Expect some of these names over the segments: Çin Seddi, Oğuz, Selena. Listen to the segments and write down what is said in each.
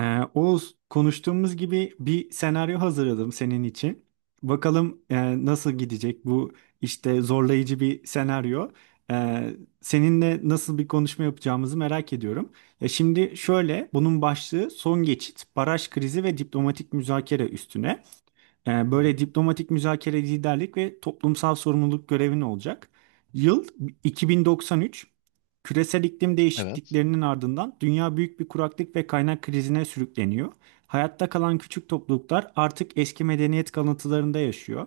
Oğuz, konuştuğumuz gibi bir senaryo hazırladım senin için. Bakalım nasıl gidecek bu işte zorlayıcı bir senaryo. Ee, seninle nasıl bir konuşma yapacağımızı merak ediyorum. Ya şimdi şöyle, bunun başlığı son geçit, baraj krizi ve diplomatik müzakere üstüne. Hı hı. Böyle diplomatik müzakere liderlik ve toplumsal sorumluluk görevin olacak. Yıl 2093. Küresel iklim Evet. değişikliklerinin ardından dünya büyük bir kuraklık ve kaynak krizine sürükleniyor. Hayatta kalan küçük topluluklar artık eski medeniyet kalıntılarında yaşıyor.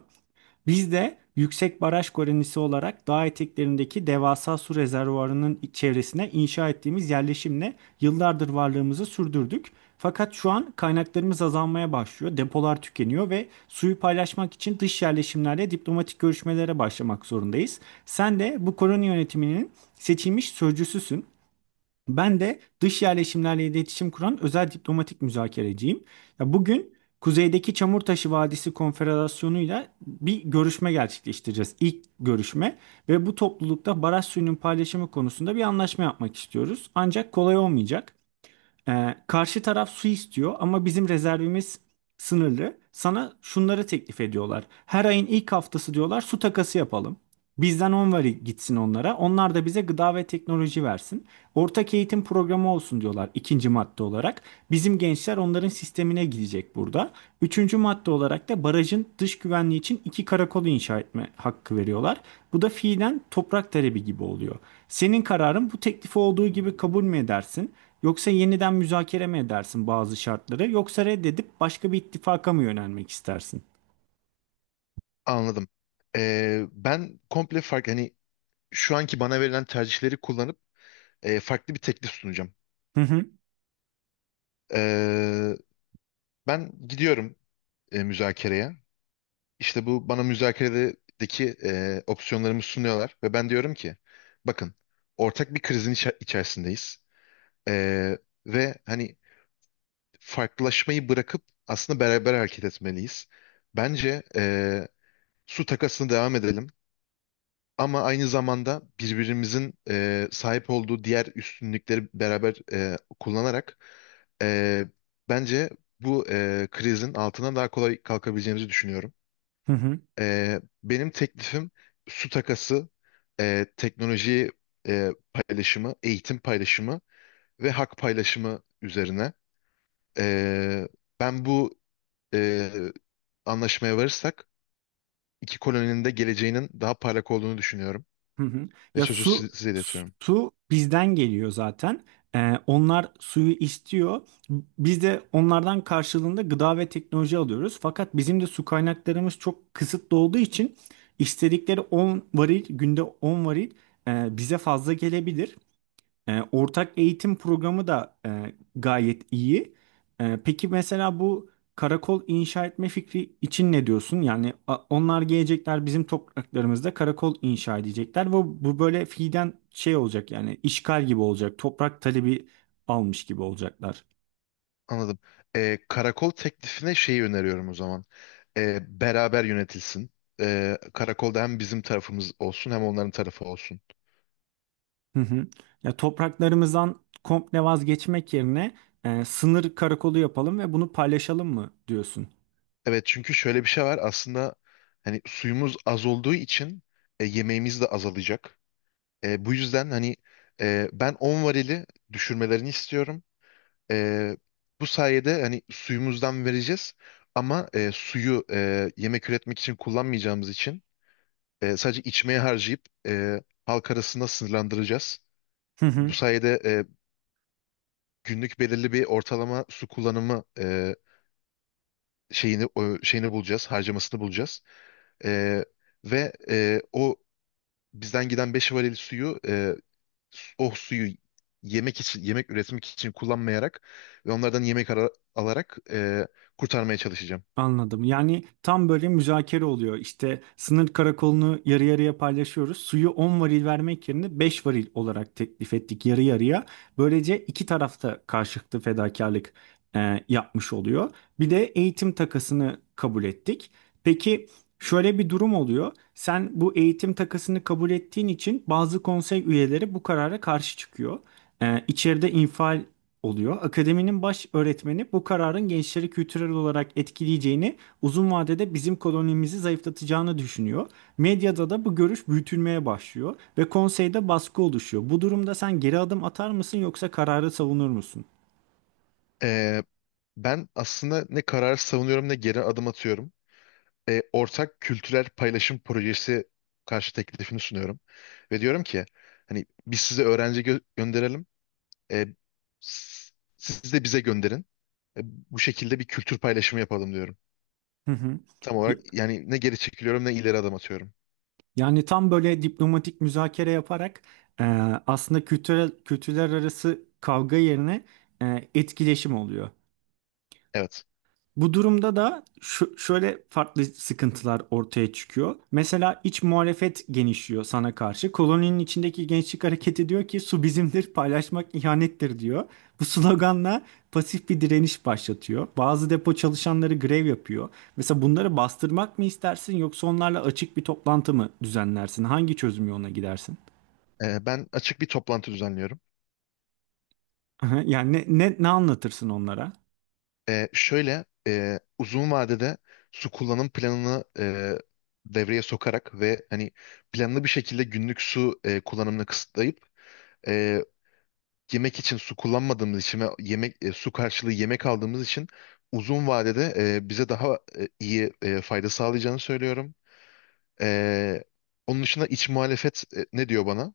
Biz de yüksek baraj kolonisi olarak dağ eteklerindeki devasa su rezervuarının çevresine inşa ettiğimiz yerleşimle yıllardır varlığımızı sürdürdük. Fakat şu an kaynaklarımız azalmaya başlıyor, depolar tükeniyor ve suyu paylaşmak için dış yerleşimlerle diplomatik görüşmelere başlamak zorundayız. Sen de bu koloni yönetiminin seçilmiş sözcüsüsün. Ben de dış yerleşimlerle iletişim kuran özel diplomatik müzakereciyim. Ya bugün kuzeydeki Çamurtaşı Vadisi Konfederasyonu'yla bir görüşme gerçekleştireceğiz. İlk görüşme ve bu toplulukta baraj suyunun paylaşımı konusunda bir anlaşma yapmak istiyoruz. Ancak kolay olmayacak. Karşı taraf su istiyor ama bizim rezervimiz sınırlı. Sana şunları teklif ediyorlar. Her ayın ilk haftası diyorlar su takası yapalım. Bizden 10 var gitsin onlara. Onlar da bize gıda ve teknoloji versin. Ortak eğitim programı olsun diyorlar ikinci madde olarak. Bizim gençler onların sistemine girecek burada. Üçüncü madde olarak da barajın dış güvenliği için iki karakolu inşa etme hakkı veriyorlar. Bu da fiilen toprak talebi gibi oluyor. Senin kararın bu teklifi olduğu gibi kabul mü edersin? Yoksa yeniden müzakere mi edersin bazı şartları? Yoksa reddedip başka bir ittifaka mı yönelmek istersin? Anladım. Ben komple farklı şu anki bana verilen tercihleri kullanıp farklı bir teklif sunacağım. Hı hı. Ee, Ben gidiyorum müzakereye. İşte bu bana müzakeredeki opsiyonlarımı sunuyorlar ve ben diyorum ki bakın ortak bir krizin içerisindeyiz. Ee, ve hani farklılaşmayı bırakıp aslında beraber hareket etmeliyiz. Bence su takasını devam edelim. Ama aynı zamanda birbirimizin sahip olduğu diğer üstünlükleri beraber kullanarak e, bence bu krizin altına daha kolay kalkabileceğimizi düşünüyorum. Hı hı. Benim teklifim su takası, teknoloji paylaşımı, eğitim paylaşımı ve hak paylaşımı üzerine. E, Ben bu e, anlaşmaya varırsak iki koloninin de geleceğinin daha parlak olduğunu düşünüyorum Hı hı. ve Ya sözü su size iletiyorum. su bizden geliyor zaten. Onlar suyu istiyor. Biz de onlardan karşılığında gıda ve teknoloji alıyoruz. Fakat bizim de su kaynaklarımız çok kısıtlı olduğu için istedikleri 10 varil günde 10 varil bize fazla gelebilir. Ortak eğitim programı da gayet iyi. Peki mesela bu karakol inşa etme fikri için ne diyorsun? Yani onlar gelecekler bizim topraklarımızda karakol inşa edecekler ve bu böyle fiilen şey olacak yani işgal gibi olacak. Toprak talebi almış gibi olacaklar. Anladım. Karakol teklifine şeyi öneriyorum o zaman. Beraber yönetilsin. Karakolda hem bizim tarafımız olsun hem onların tarafı olsun. Hı hı. Ya topraklarımızdan komple vazgeçmek yerine sınır karakolu yapalım ve bunu paylaşalım mı diyorsun? Evet, çünkü şöyle bir şey var aslında, hani suyumuz az olduğu için yemeğimiz de azalacak. Bu yüzden ben 10 varili düşürmelerini istiyorum. Ee, Bu sayede hani suyumuzdan vereceğiz ama suyu yemek üretmek için kullanmayacağımız için sadece içmeye harcayıp halk arasında sınırlandıracağız. Bu sayede günlük belirli bir ortalama su kullanımı şeyini bulacağız, harcamasını bulacağız. E, ve o bizden giden 5 varil suyu, o suyu yemek için yemek üretmek için kullanmayarak ve onlardan alarak kurtarmaya çalışacağım. Anladım. Yani tam böyle müzakere oluyor. İşte sınır karakolunu yarı yarıya paylaşıyoruz. Suyu 10 varil vermek yerine 5 varil olarak teklif ettik yarı yarıya. Böylece iki tarafta karşılıklı fedakarlık yapmış oluyor. Bir de eğitim takasını kabul ettik. Peki şöyle bir durum oluyor. Sen bu eğitim takasını kabul ettiğin için bazı konsey üyeleri bu karara karşı çıkıyor. İçeride infial oluyor. Akademinin baş öğretmeni bu kararın gençleri kültürel olarak etkileyeceğini, uzun vadede bizim kolonimizi zayıflatacağını düşünüyor. Medyada da bu görüş büyütülmeye başlıyor ve konseyde baskı oluşuyor. Bu durumda sen geri adım atar mısın yoksa kararı savunur musun? Ee, Ben aslında ne karar savunuyorum ne geri adım atıyorum. Ortak kültürel paylaşım projesi karşı teklifini sunuyorum. Ve diyorum ki hani biz size gönderelim. Ee, s- Siz de bize gönderin. Bu şekilde bir kültür paylaşımı yapalım diyorum. Hı hı. Tam olarak Y- yani ne geri çekiliyorum ne ileri adım atıyorum. Yani tam böyle diplomatik müzakere yaparak e, aslında kültürel kültürler arası kavga yerine etkileşim oluyor. Evet. Bu durumda da şu, şöyle farklı sıkıntılar ortaya çıkıyor. Mesela iç muhalefet genişliyor sana karşı. Koloninin içindeki gençlik hareketi diyor ki su bizimdir, paylaşmak ihanettir diyor. Bu sloganla pasif bir direniş başlatıyor. Bazı depo çalışanları grev yapıyor. Mesela bunları bastırmak mı istersin yoksa onlarla açık bir toplantı mı düzenlersin? Hangi çözüm yoluna gidersin? Ben açık bir toplantı düzenliyorum. Yani ne anlatırsın onlara? Şöyle uzun vadede su kullanım planını devreye sokarak ve hani planlı bir şekilde günlük su kullanımını kısıtlayıp e, yemek için su kullanmadığımız için ve su karşılığı yemek aldığımız için uzun vadede bize daha iyi fayda sağlayacağını söylüyorum. E, Onun dışında iç muhalefet ne diyor bana?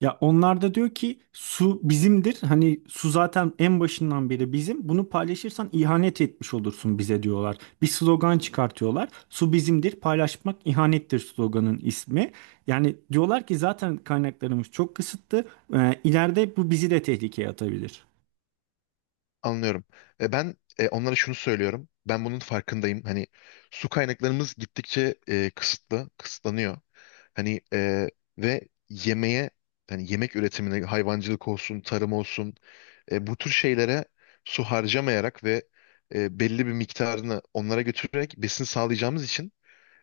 Ya onlar da diyor ki su bizimdir. Hani su zaten en başından beri bizim. Bunu paylaşırsan ihanet etmiş olursun bize diyorlar. Bir slogan çıkartıyorlar. Su bizimdir, paylaşmak ihanettir sloganın ismi. Yani diyorlar ki zaten kaynaklarımız çok kısıtlı. İleride bu bizi de tehlikeye atabilir. Anlıyorum. Onlara şunu söylüyorum. Ben bunun farkındayım. Hani Su kaynaklarımız gittikçe kısıtlanıyor. Hani e, ve yemeğe, hani yemek üretimine, hayvancılık olsun, tarım olsun, bu tür şeylere su harcamayarak ve belli bir miktarını onlara götürerek besin sağlayacağımız için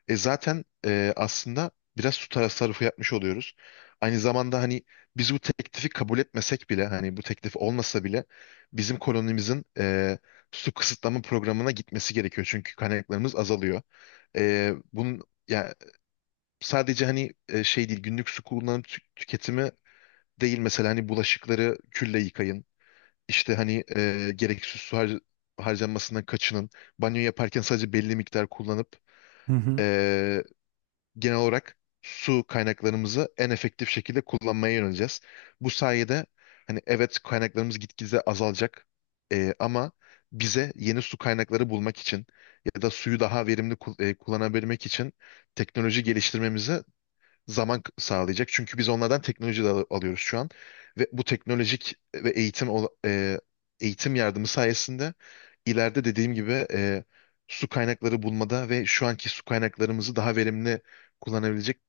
aslında biraz su tasarrufu yapmış oluyoruz. Aynı zamanda hani biz bu teklifi kabul etmesek bile, hani bu teklif olmasa bile bizim kolonimizin su kısıtlama programına gitmesi gerekiyor. Çünkü kaynaklarımız azalıyor. Bunun ya sadece şey değil, günlük su tüketimi değil, mesela hani bulaşıkları külle yıkayın. İşte gereksiz harcanmasından kaçının. Banyo yaparken sadece belli miktar kullanıp Hı hı. e, genel olarak su kaynaklarımızı en efektif şekilde kullanmaya yöneleceğiz. Bu sayede hani evet kaynaklarımız gitgide azalacak, ama bize yeni su kaynakları bulmak için ya da suyu daha verimli kullanabilmek için teknoloji geliştirmemize sağlayacak. Çünkü biz onlardan teknoloji de alıyoruz şu an. Ve bu teknolojik ve eğitim yardımı sayesinde ileride dediğim gibi su kaynakları bulmada ve şu anki su kaynaklarımızı daha verimli kullanabilecek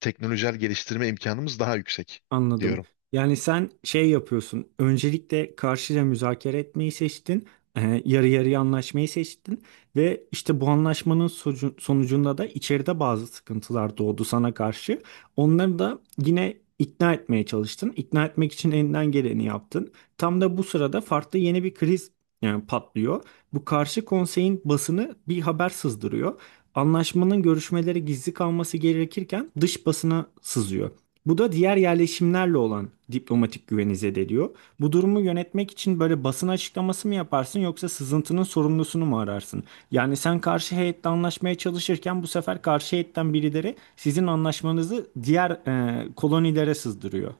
teknolojik geliştirme imkanımız daha yüksek Anladım. diyorum. Yani sen şey yapıyorsun. Öncelikle karşıyla müzakere etmeyi seçtin. Yarı yarıya anlaşmayı seçtin. Ve işte bu anlaşmanın sonucunda da içeride bazı sıkıntılar doğdu sana karşı. Onları da yine ikna etmeye çalıştın. İkna etmek için elinden geleni yaptın. Tam da bu sırada farklı yeni bir kriz yani patlıyor. Bu karşı konseyin basını bir haber sızdırıyor. Anlaşmanın görüşmeleri gizli kalması gerekirken dış basına sızıyor. Bu da diğer yerleşimlerle olan diplomatik güveni zedeliyor. Bu durumu yönetmek için böyle basın açıklaması mı yaparsın yoksa sızıntının sorumlusunu mu ararsın? Yani sen karşı heyetle anlaşmaya çalışırken bu sefer karşı heyetten birileri sizin anlaşmanızı diğer kolonilere sızdırıyor.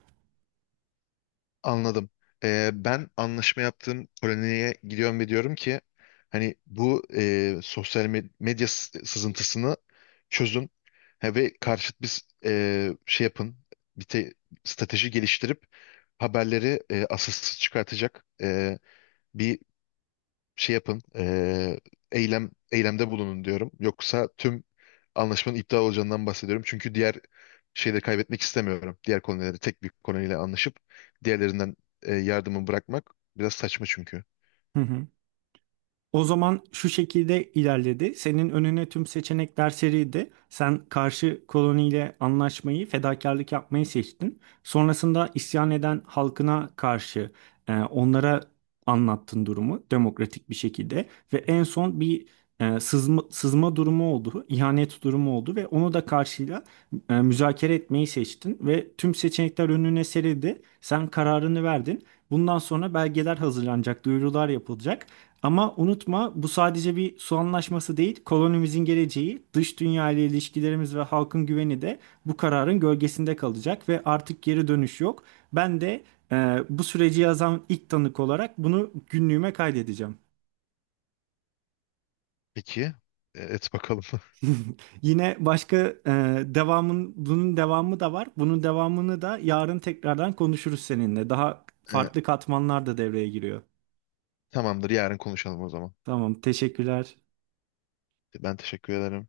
Anladım. Ben anlaşma yaptığım koloniye gidiyorum ve diyorum ki hani bu sosyal medya sızıntısını çözün. Ha, ve karşıt bir şey yapın. Bir te- strateji geliştirip haberleri asılsız çıkartacak bir şey yapın, eylemde bulunun diyorum. Yoksa tüm anlaşmanın iptal olacağından bahsediyorum. Çünkü diğer şeyleri kaybetmek istemiyorum. Diğer kolonileri tek bir koloniyle anlaşıp diğerlerinden yardımı bırakmak biraz saçma çünkü. Hı hı. O zaman şu şekilde ilerledi. Senin önüne tüm seçenekler serildi. Sen karşı koloniyle anlaşmayı, fedakarlık yapmayı seçtin. Sonrasında isyan eden halkına karşı onlara anlattın durumu demokratik bir şekilde. Ve en son bir sızma durumu oldu, ihanet durumu oldu ve onu da karşıyla müzakere etmeyi seçtin. Ve tüm seçenekler önüne serildi. Sen kararını verdin. Bundan sonra belgeler hazırlanacak, duyurular yapılacak. Ama unutma bu sadece bir su anlaşması değil, kolonimizin geleceği, dış dünya ile ilişkilerimiz ve halkın güveni de bu kararın gölgesinde kalacak ve artık geri dönüş yok. Ben de bu süreci yazan ilk tanık olarak bunu günlüğüme kaydedeceğim. Peki, et bakalım. Yine başka e, devamın bunun devamı da var. Bunun devamını da yarın tekrardan konuşuruz seninle. Daha E, farklı katmanlar da devreye giriyor. Tamamdır, yarın konuşalım o zaman. Tamam, teşekkürler. Ben teşekkür ederim.